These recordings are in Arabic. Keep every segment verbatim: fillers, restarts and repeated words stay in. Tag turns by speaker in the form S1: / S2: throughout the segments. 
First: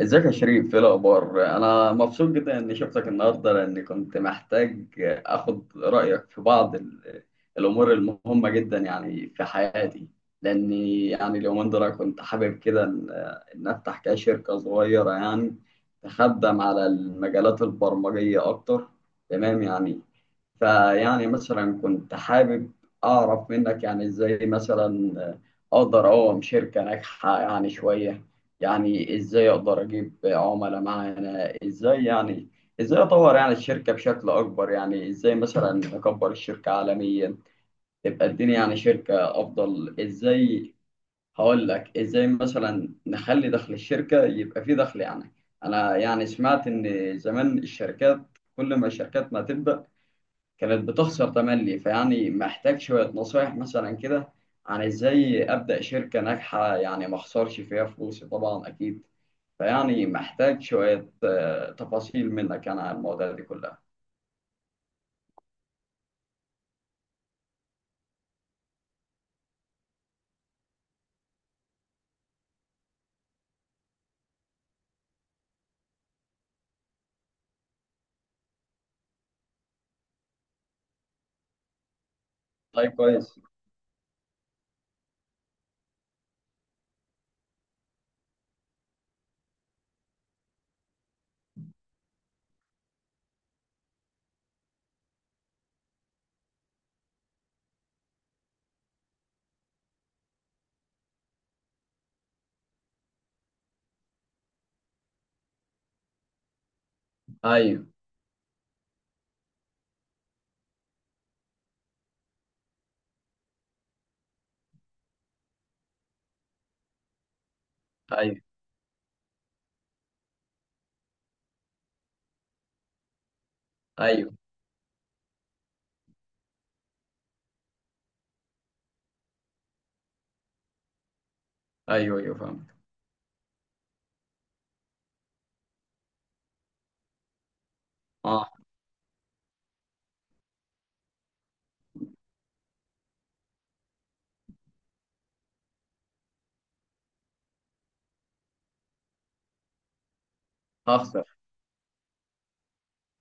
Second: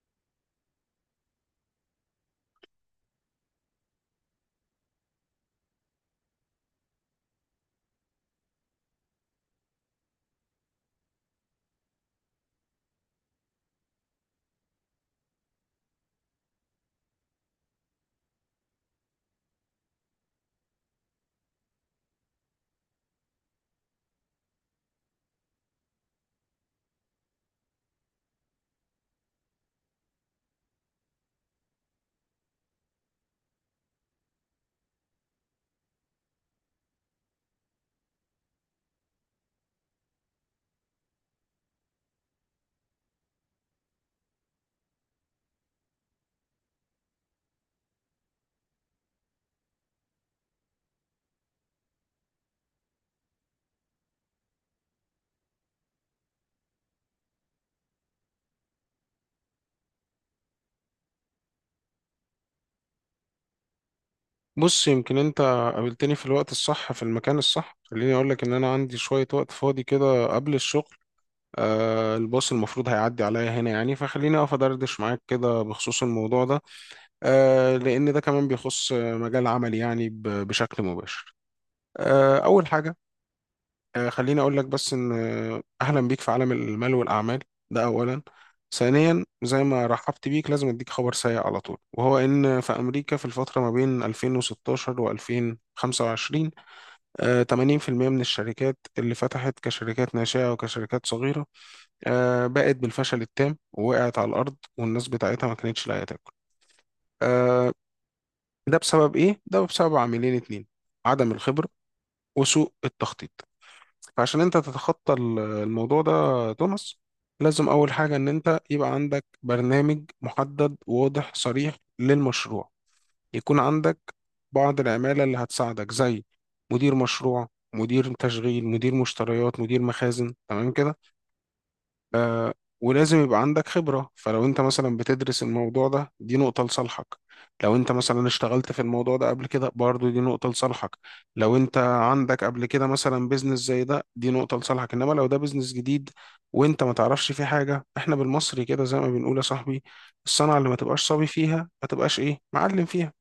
S1: ازيك يا شريف؟ ايه الاخبار؟ انا مبسوط جدا اني شفتك النهارده، لاني كنت محتاج اخد رايك في بعض ال- الامور المهمه جدا يعني في حياتي. لاني يعني اليومين دول كنت حابب كده ان إن افتح كده شركه صغيره يعني تخدم على المجالات البرمجيه اكتر. تمام يعني. فيعني مثلا كنت حابب اعرف منك يعني ازاي مثلا اقدر اقوم شركه ناجحه يعني شويه. يعني ازاي اقدر اجيب عملاء معانا؟ ازاي يعني ازاي اطور يعني الشركة بشكل اكبر؟ يعني ازاي مثلا اكبر الشركة عالميا تبقى الدنيا يعني شركة افضل ازاي؟ هقول لك ازاي مثلا نخلي دخل الشركة يبقى فيه دخل يعني. انا يعني سمعت ان زمان الشركات، كل ما الشركات ما تبدأ كانت بتخسر تملي. فيعني محتاج شوية نصايح مثلا كده عن ازاي أبدأ شركة ناجحة يعني ما اخسرش فيها فلوسي طبعا أكيد. فيعني محتاج شوية آه، تفاصيل منك أنا عن المواضيع دي كلها.
S2: بص يمكن انت قابلتني في الوقت الصح في المكان الصح. خليني اقول لك ان انا عندي شوية وقت فاضي كده قبل الشغل. آه الباص المفروض هيعدي عليا هنا يعني، فخليني اقف ادردش معاك كده بخصوص الموضوع ده. آه لان ده كمان بيخص مجال عملي يعني ب- بشكل مباشر. آه اول
S1: طيب،
S2: حاجة،
S1: كويس.
S2: آه، خليني اقول لك بس ان آه، اهلا بيك في عالم المال والاعمال. ده اولا. ثانيا، زي ما رحبت بيك لازم اديك خبر سيء على طول، وهو ان في امريكا في الفتره ما بين الفين وستاشر و2025 آه، تمانين في المية من الشركات اللي فتحت كشركات ناشئه وكشركات صغيره آه، بقت بالفشل التام، ووقعت على الارض، والناس بتاعتها ما كانتش لاقيه تاكل. آه،
S1: أيوه،
S2: ده بسبب ايه؟ ده بسبب عاملين اتنين: عدم الخبره وسوء التخطيط. فعشان انت تتخطى ال- الموضوع ده يا توماس، لازم اول حاجة ان
S1: أيوه،
S2: انت يبقى عندك برنامج محدد واضح صريح للمشروع، يكون عندك
S1: أيوه،
S2: بعض العمالة اللي هتساعدك زي مدير مشروع، مدير تشغيل، مدير مشتريات، مدير مخازن، تمام كده.
S1: أيوه، أيوه،
S2: آه
S1: فهمت.
S2: ولازم يبقى عندك خبرة. فلو انت مثلا بتدرس الموضوع ده، دي نقطة لصالحك. لو انت مثلا
S1: أه.
S2: اشتغلت في الموضوع ده قبل كده، برضو دي نقطة لصالحك. لو انت عندك قبل كده مثلا بيزنس زي ده، دي نقطة لصالحك. انما لو ده بيزنس جديد وانت ما تعرفش فيه حاجة، احنا بالمصري كده زي ما بنقول يا صاحبي، الصنعة اللي ما تبقاش
S1: هخسر.
S2: صبي فيها ما تبقاش ايه، معلم فيها.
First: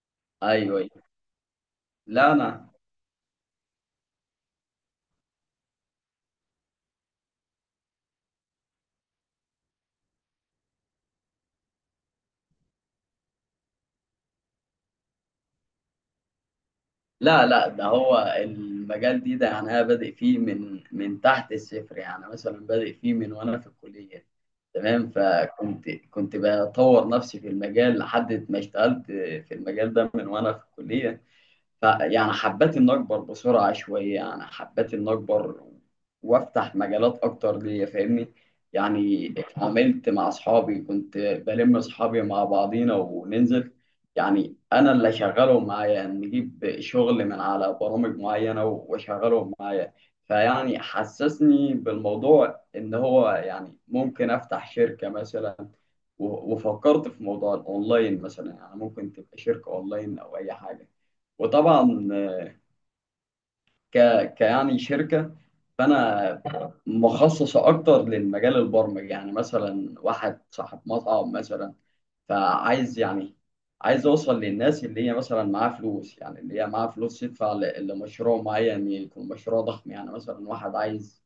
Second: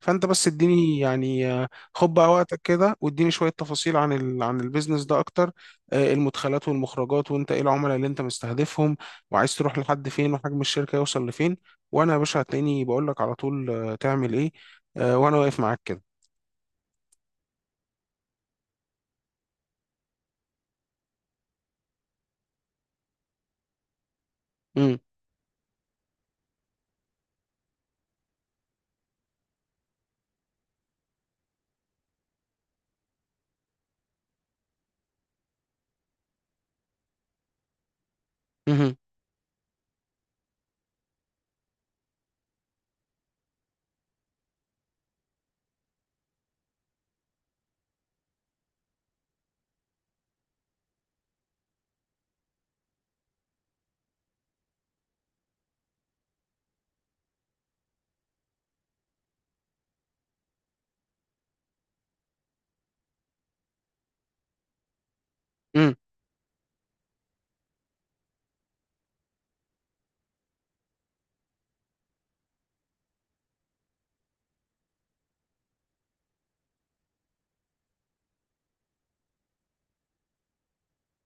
S2: فانت بس
S1: أيوه،
S2: اديني
S1: أيوه.
S2: يعني آه، خد بقى
S1: لا
S2: وقتك
S1: أنا.
S2: كده واديني شوية تفاصيل عن ال... عن البيزنس ده اكتر. آه، المدخلات والمخرجات، وانت ايه العملاء اللي انت مستهدفهم، وعايز تروح لحد فين، وحجم الشركة يوصل لفين. وانا يا باشا هتلاقيني بقول لك على طول آه، تعمل ايه آه، وانا واقف معاك كده.
S1: لا، لا، ده هو المجال دي ده يعني، أنا بادئ فيه من من تحت الصفر يعني، مثلا بادئ فيه من وأنا في الكلية.
S2: مم.
S1: تمام. فكنت كنت بطور نفسي في المجال لحد ما اشتغلت في المجال ده من وانا في الكلية. فيعني حبيت إن أكبر بسرعة شوية، يعني حبيت إن أكبر وأفتح مجالات أكتر ليا، فاهمني؟
S2: مهم.
S1: يعني اتعاملت مع أصحابي، كنت بلم أصحابي مع بعضينا وننزل، يعني أنا اللي أشغلهم معايا، نجيب شغل من على برامج معينة وأشغلهم معايا. فيعني حسسني بالموضوع إن هو يعني ممكن أفتح شركة مثلا. و- وفكرت في موضوع الأونلاين مثلا، يعني ممكن تبقى شركة أونلاين أو أي حاجة. وطبعا ك... كيعني شركة.
S2: مم.
S1: فأنا مخصصة أكتر للمجال البرمجي. يعني مثلا واحد صاحب مطعم مثلا، فعايز يعني عايز أوصل للناس اللي هي مثلا معاها فلوس، يعني اللي هي معاها فلوس تدفع ل- لمشروع معين يكون مشروع ضخم. يعني مثلا واحد عايز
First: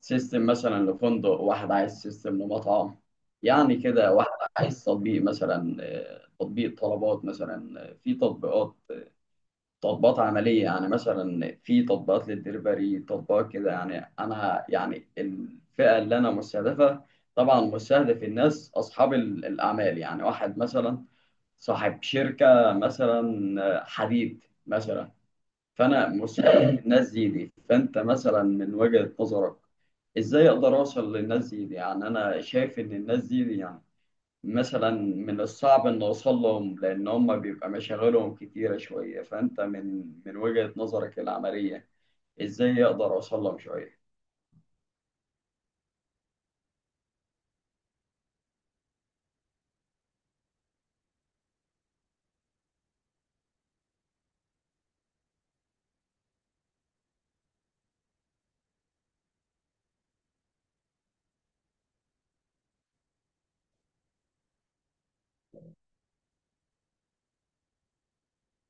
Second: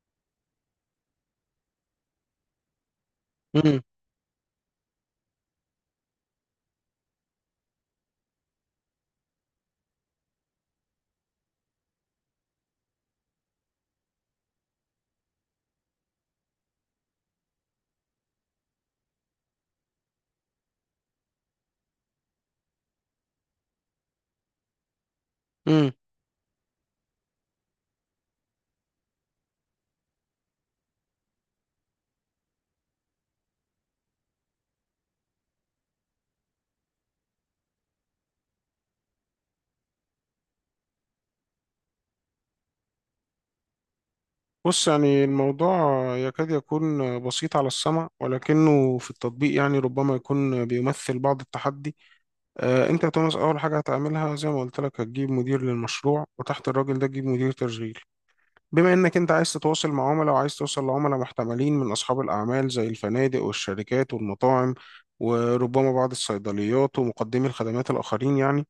S1: سيستم مثلا لفندق، واحد عايز سيستم لمطعم، يعني
S2: مم.
S1: كده واحد عايز تطبيق مثلا، آه، تطبيق طلبات مثلا، آه، في تطبيقات تطبيقات عملية. يعني مثلا في تطبيقات للدليفري، تطبيقات كده. يعني أنا يعني الفئة اللي أنا مستهدفة، طبعا مستهدف الناس أصحاب ال- الأعمال. يعني واحد مثلا صاحب شركة مثلا حديد مثلا.
S2: مم.
S1: فأنا مستهدف الناس دي دي. فأنت مثلا من وجهة نظرك، إزاي أقدر أوصل للناس دي دي يعني؟ أنا شايف إن الناس دي, دي يعني مثلا من الصعب ان اوصل لهم، لان هم بيبقى مشاغلهم كتيره شويه. فانت من من وجهة نظرك العمليه، ازاي اقدر اوصل لهم شويه؟
S2: بص يعني الموضوع يكاد يكون بسيط على السمع، ولكنه في التطبيق يعني ربما يكون بيمثل بعض التحدي. آه، انت يا توماس اول حاجة هتعملها زي ما قلت لك، هتجيب مدير للمشروع، وتحت الراجل ده تجيب مدير تشغيل. بما انك انت عايز تتواصل مع عملاء، وعايز توصل لعملاء محتملين من اصحاب الاعمال زي الفنادق والشركات والمطاعم، وربما بعض الصيدليات ومقدمي الخدمات الاخرين يعني،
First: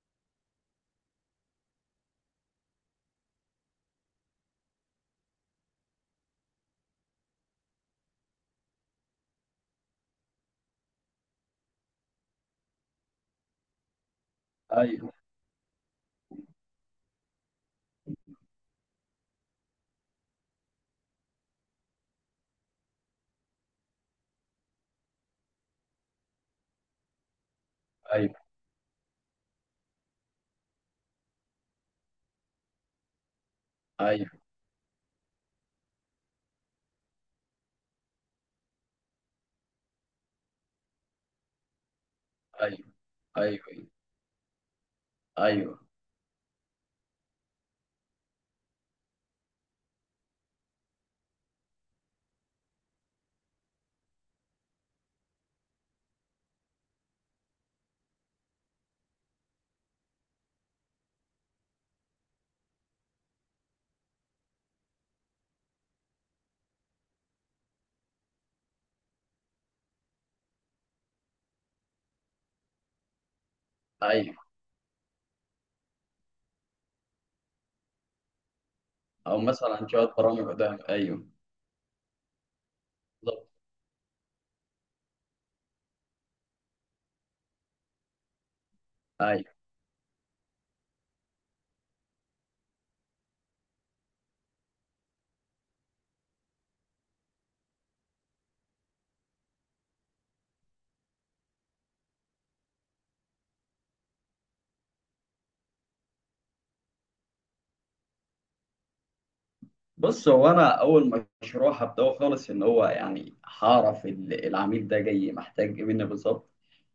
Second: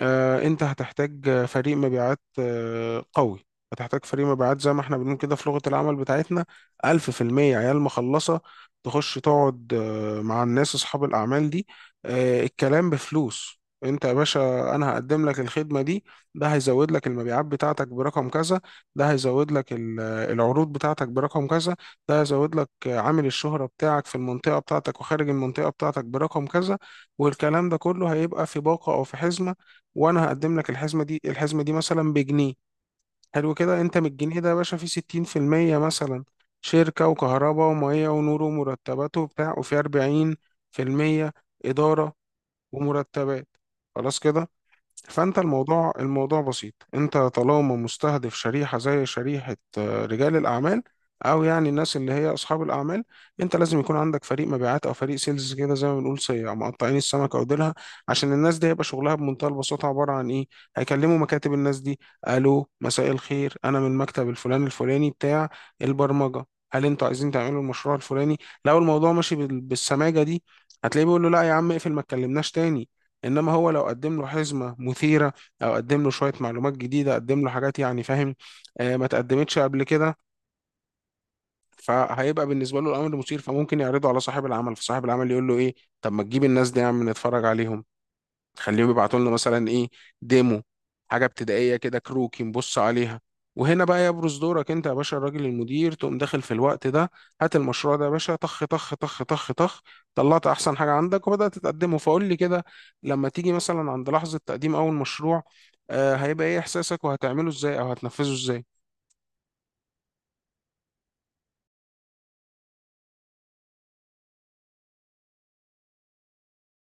S2: آه، انت هتحتاج فريق مبيعات آه، قوي. هتحتاج فريق مبيعات زي ما احنا بنقول كده في لغة العمل بتاعتنا، ألف في المية عيال مخلصة، تخش تقعد آه، مع الناس أصحاب الأعمال دي. آه، الكلام بفلوس. انت يا باشا، انا
S1: ايوه،
S2: هقدم لك الخدمة دي، ده هيزود لك المبيعات بتاعتك برقم كذا، ده هيزود لك ال- العروض بتاعتك برقم كذا، ده هيزود لك آه، عامل الشهرة بتاعك في المنطقة بتاعتك وخارج المنطقة بتاعتك برقم كذا، والكلام ده كله هيبقى
S1: ايوه،
S2: في باقة أو في حزمة. وانا هقدم لك الحزمه دي. الحزمه دي مثلا بجنيه. حلو كده. انت من
S1: ايوه،
S2: الجنيه ده يا باشا فيه ستين في المية مثلا شركه وكهرباء وميه ونور ومرتبات وبتاع، وفي اربعين في المية اداره
S1: ايوه،
S2: ومرتبات.
S1: ايوه، ايوه،
S2: خلاص كده. فانت
S1: ايوه،
S2: الموضوع الموضوع بسيط. انت طالما مستهدف شريحه زي شريحه آه، رجال الاعمال، او يعني الناس اللي هي اصحاب الاعمال، انت لازم يكون عندك فريق مبيعات او فريق سيلز كده، زي ما بنقول صيع مقطعين السمكه وديلها. عشان الناس دي هيبقى شغلها بمنتهى البساطه عباره عن ايه؟ هيكلموا مكاتب الناس دي: الو، مساء الخير، انا من مكتب الفلان الفلاني بتاع البرمجه، هل انتوا عايزين تعملوا المشروع الفلاني؟ لو الموضوع ماشي بال- بالسماجه دي، هتلاقيه بيقول له لا يا عم اقفل ما تكلمناش تاني. انما هو لو قدم له
S1: أيوه.
S2: حزمه مثيره، او قدم له شويه معلومات جديده، قدم له حاجات يعني فاهم آه، ما
S1: او
S2: تقدمتش قبل
S1: مثلا شويه
S2: كده،
S1: برامج قدام، ايوه
S2: فهيبقى بالنسبه له الامر مثير،
S1: بالظبط.
S2: فممكن يعرضه على صاحب العمل، فصاحب العمل يقول له ايه؟ طب ما تجيب الناس دي يا عم نتفرج عليهم، تخليهم يبعتوا لنا
S1: أيوه.
S2: مثلا ايه، ديمو، حاجه ابتدائيه كده، كروكي نبص عليها. وهنا بقى يبرز دورك انت يا باشا الراجل المدير، تقوم داخل في الوقت ده: هات المشروع ده يا باشا، طخ طخ طخ طخ طخ، طلعت احسن حاجه عندك وبدات تقدمه. فقول لي كده، لما تيجي مثلا عند لحظه تقديم اول مشروع، آه هيبقى ايه احساسك، وهتعمله ازاي، او هتنفذه ازاي؟
S1: بص، هو انا اول مشروع هبداه خالص ان هو يعني هعرف ال- العميل ده جاي محتاج ايه مني بالظبط.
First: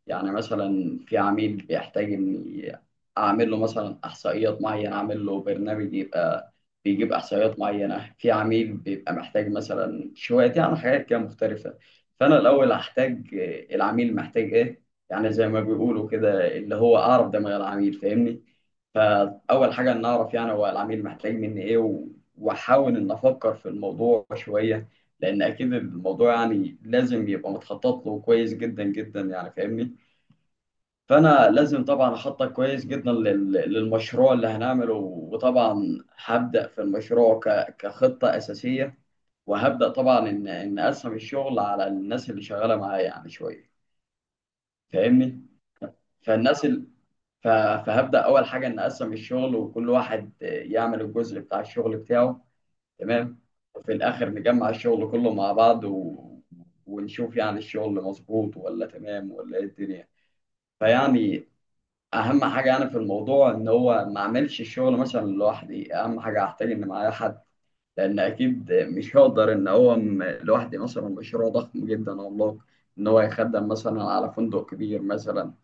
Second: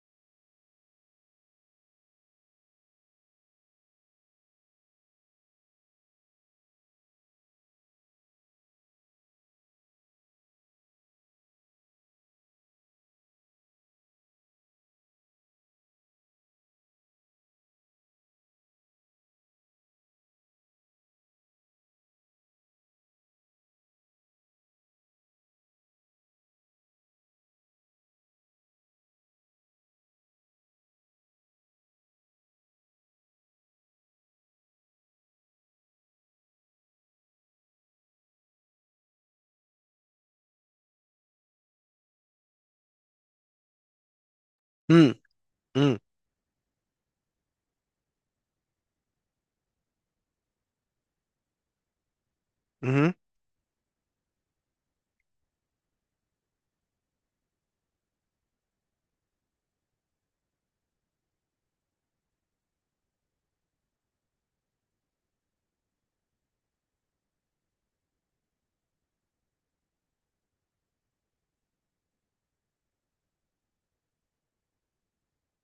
S1: يعني مثلا في عميل بيحتاج اني اعمل له مثلا احصائيات معينه، اعمل له برنامج يبقى بيجيب احصائيات معينه. في عميل بيبقى محتاج مثلا شويه يعني حاجات كده مختلفه. فانا الاول هحتاج آه، العميل محتاج ايه. يعني زي ما بيقولوا كده، اللي هو اعرف دماغ العميل، فاهمني؟ فاول حاجه ان اعرف يعني هو العميل محتاج مني ايه، واحاول ان افكر في الموضوع شويه، لان اكيد الموضوع يعني لازم يبقى متخطط له كويس جدا جدا، يعني فاهمني؟ فانا لازم طبعا اخطط كويس جدا لل- للمشروع اللي هنعمله. وطبعا هبدا في المشروع ك- كخطه اساسيه. وهبدا طبعا ان ان اقسم الشغل على الناس اللي شغاله معايا يعني شويه،
S2: امم.
S1: فاهمني؟ فالناس ال... ف- فهبدا اول حاجه ان اقسم الشغل، وكل واحد يعمل الجزء بتاع الشغل بتاعه.
S2: امم.
S1: تمام. وفي الآخر نجمع الشغل كله مع بعض و... ونشوف يعني الشغل مظبوط ولا تمام ولا إيه الدنيا. فيعني أهم حاجة يعني في الموضوع إن هو ما أعملش الشغل مثلا لوحدي. أهم حاجة أحتاج إن معايا حد، لأن أكيد مش هقدر إن هو م- لوحدي مثلا مشروع ضخم جدا عملاق، إن هو يخدم مثلا على فندق كبير مثلا.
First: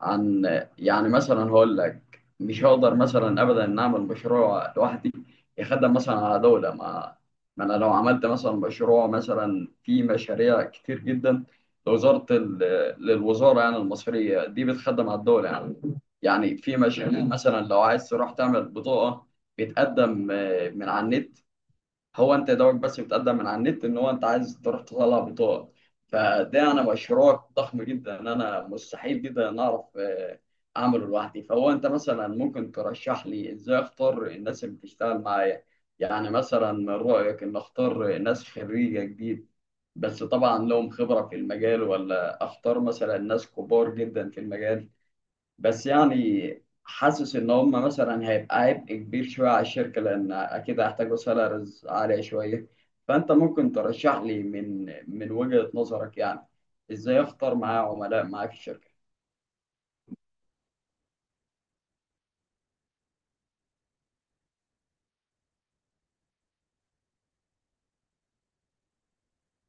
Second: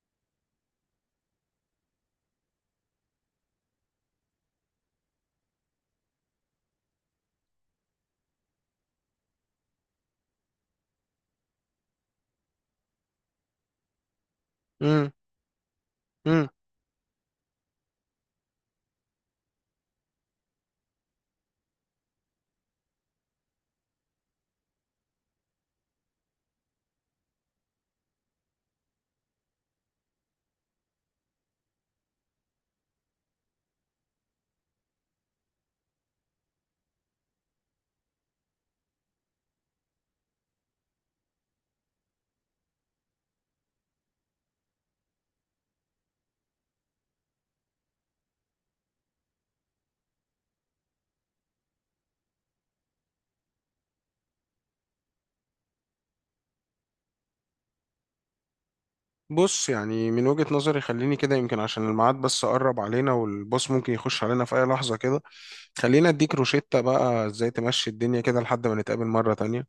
S1: عن، يعني مثلا هقول لك، مش هقدر مثلا ابدا ان اعمل مشروع لوحدي يخدم مثلا على دوله ما. ما انا لو عملت مثلا مشروع، مثلا في مشاريع كتير جدا لوزاره ال- للوزاره يعني المصريه دي بتخدم على الدوله يعني.
S2: امم.
S1: يعني في مشاريع مثلا لو عايز تروح تعمل بطاقه، بتقدم آه، من على النت. هو انت يا دوبك بس بتقدم من على النت ان هو انت عايز تروح تطلع بطاقه. فده انا مشروع ضخم جدا، انا مستحيل جدا ان اعرف آه، اعمله لوحدي. فهو انت مثلا ممكن ترشح لي ازاي اختار الناس اللي بتشتغل معايا؟ يعني مثلا من رايك ان اختار ناس خريجه جديد بس طبعا لهم خبره في المجال، ولا اختار مثلا ناس كبار جدا في المجال؟ بس يعني حاسس ان هم مثلا هيبقى عبء كبير شويه على الشركه، لان اكيد هيحتاجوا سالاريز عاليه شويه. فانت ممكن ترشح لي من من وجهه نظرك يعني ازاي اختار معايا عملاء معايا في الشركه؟
S2: بص يعني من وجهة نظري، خليني كده، يمكن عشان الميعاد بس قرب علينا، والبوس ممكن يخش علينا في أي لحظة كده، خلينا أديك روشتة بقى إزاي تمشي الدنيا كده لحد ما نتقابل مرة تانية.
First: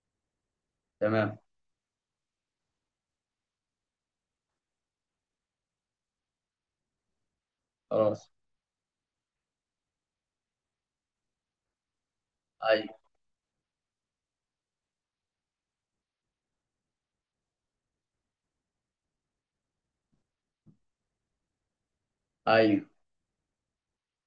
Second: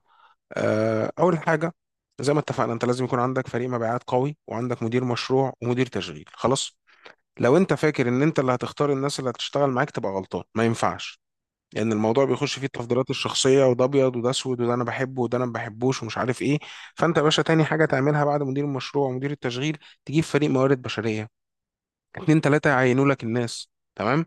S2: آه، أول
S1: تمام.
S2: حاجة، زي ما اتفقنا، أنت لازم يكون عندك فريق مبيعات قوي، وعندك مدير مشروع ومدير تشغيل. خلاص. لو أنت فاكر إن
S1: خلاص.
S2: أنت اللي هتختار الناس اللي هتشتغل معاك، تبقى غلطان، ما ينفعش، لان الموضوع بيخش فيه
S1: ايوه،
S2: التفضيلات الشخصيه، وده ابيض وده اسود وده انا بحبه وده انا ما بحبوش ومش عارف ايه. فانت يا باشا تاني حاجه تعملها بعد مدير المشروع ومدير التشغيل، تجيب فريق موارد بشريه، اتنين تلاته
S1: ايوه،
S2: يعينوا لك الناس. تمام.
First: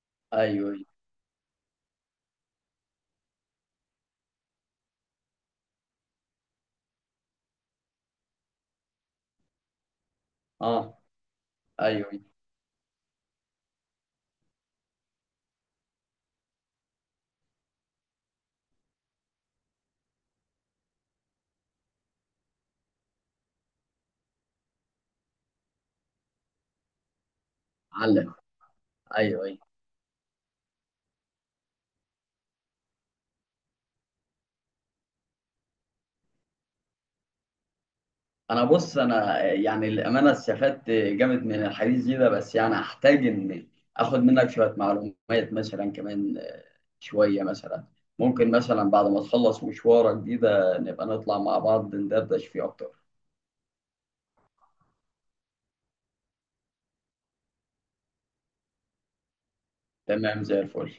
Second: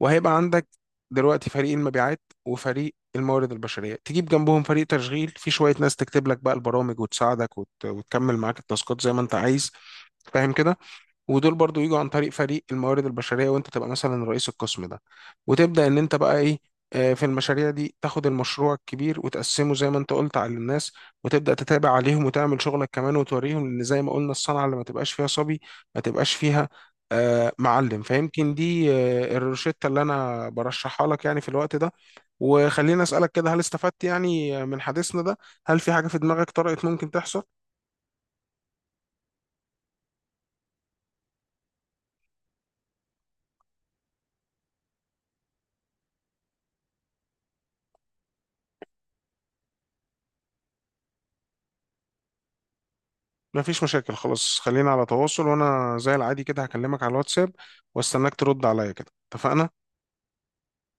S2: وهيبقى عندك
S1: ايوه.
S2: دلوقتي فريق المبيعات وفريق الموارد البشريه. تجيب جنبهم فريق تشغيل، في شويه ناس تكتب لك بقى البرامج وتساعدك وت... وتكمل معاك التاسكات زي ما انت عايز، فاهم كده.
S1: اه.
S2: ودول برضو يجوا عن
S1: ايوه.
S2: طريق فريق الموارد البشرية، وانت تبقى مثلا رئيس القسم ده، وتبدأ ان انت بقى ايه، آه، في المشاريع دي تاخد المشروع الكبير وتقسمه زي ما انت قلت على الناس، وتبدأ تتابع عليهم، وتعمل شغلك كمان وتوريهم، لان زي ما قلنا الصنعة اللي ما تبقاش فيها صبي ما تبقاش فيها آه، معلم.
S1: علم.
S2: فيمكن دي آه،
S1: ايوه.
S2: الروشتة اللي انا برشحها لك يعني في الوقت ده. وخليني اسألك كده، هل استفدت يعني من حديثنا ده؟ هل في حاجة في دماغك طرقت ممكن تحصل؟
S1: انا بص، انا يعني الامانه استفدت جامد من الحديث دي ده. بس يعني احتاج ان اخد منك شويه معلومات مثلا كمان، آه، شويه مثلا. ممكن مثلا بعد ما تخلص مشوارك دي ده نبقى نطلع مع بعض ندردش فيه اكتر.
S2: ما فيش مشاكل، خلاص، خلينا على تواصل، وانا زي العادي كده هكلمك على الواتساب واستناك ترد عليا كده، اتفقنا؟
S1: تمام، زي الفل.